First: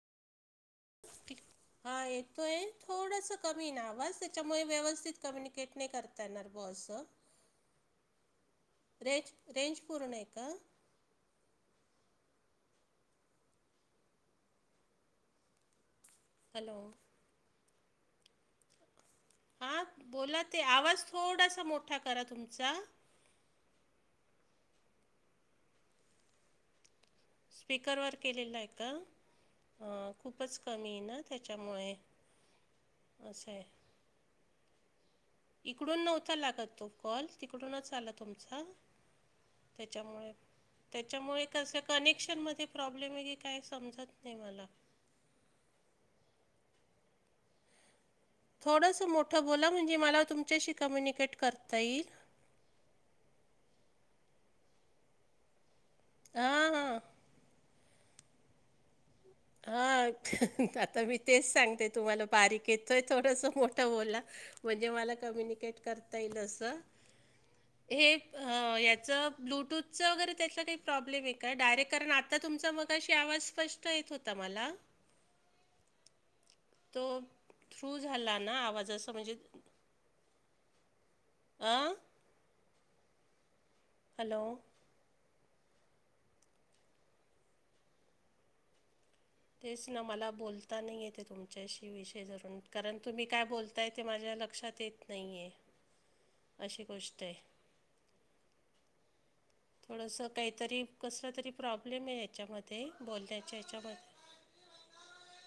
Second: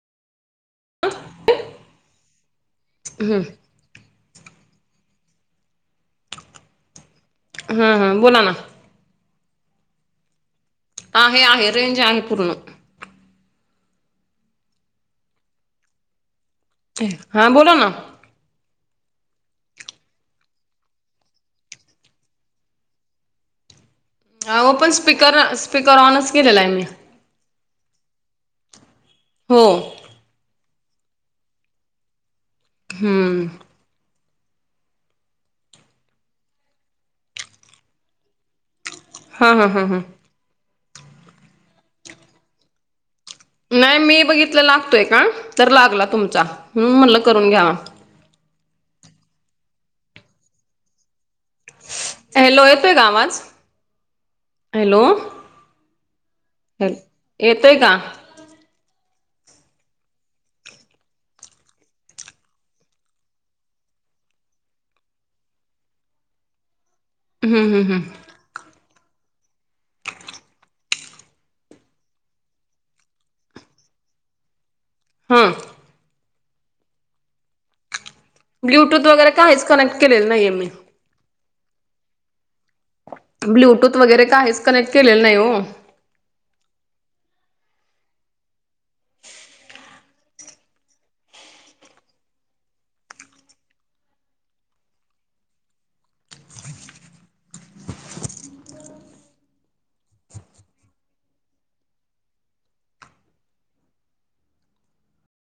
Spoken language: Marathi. हा येतोय थोडस कमी ना आवाज त्याच्यामुळे व्यवस्थित कम्युनिकेट नाही करता येणार बस हा हा बोला ना. रेंज रेंज पूर्ण नाही का?? ह आहे रेंज आन पूर्ण. हॅलो हां बोला ना. हा बोला ते आवाज थोडासा मोठा करा तुमचा हा पण स्पीकर स्पीकर ऑनच केलेला आहे मी स्पीकरवर केलेलं आहे का हो खूपच कमी आहे ना त्याच्यामुळे हम्म असं आहे इकडून नव्हता लागत तो कॉल तिकडूनच आला तुमचा हा हा हा हा त्याच्यामुळे त्याच्यामुळे कस कनेक्शन म प्रॉब्लेम आहे क. नाही मी बघितलं लागतोय का तर लागला तुमचा म्हणून म्हणल करून घ्यावा. थोडस मोठं बोला म्हणजे मला तुमच्याशी कम्युनिकेट करता येईल. हॅलो येतोय आवाज हॅलो. हा हा. येतय का? ह हा आता मी तेच सांगते तुम्हाला बारीक येतोय थोडंसं मोठं बोला. म्हणजे मला कम्यनिकेट करता येईल अस हम्म हम्म हम्म. हे याचं ब्लूटूथचं वगैरे त्यातला काही प्रॉब्लेम आहे का डायरेक्ट कारण आता तुमचं मग कशी आवाज स्पष्ट येत होता मला हा तो थ्रू झाला ना ब्ल्यूटूथ आवाजाचा वगैरे म्हणजे. काहीच कनेक्ट केलेलं नाहीये मी आं ब्लूटूथ वगैरे हॅलो? काहीच कनेक्ट केलेलं नाही ओ तेच ना मला बोलता नाही येते तुमच्याशी विषय धरून कारण तुम्ही काय बोलताय ते माझ्या लक्षात येत नाही आहे ह [unintelligible] असे गोष्ट आहे थोडंसं काहीतरी कसला तरी प्रॉब्लेम आहे याच्यामध्ये बोलण्याच्या हच्यामध्ये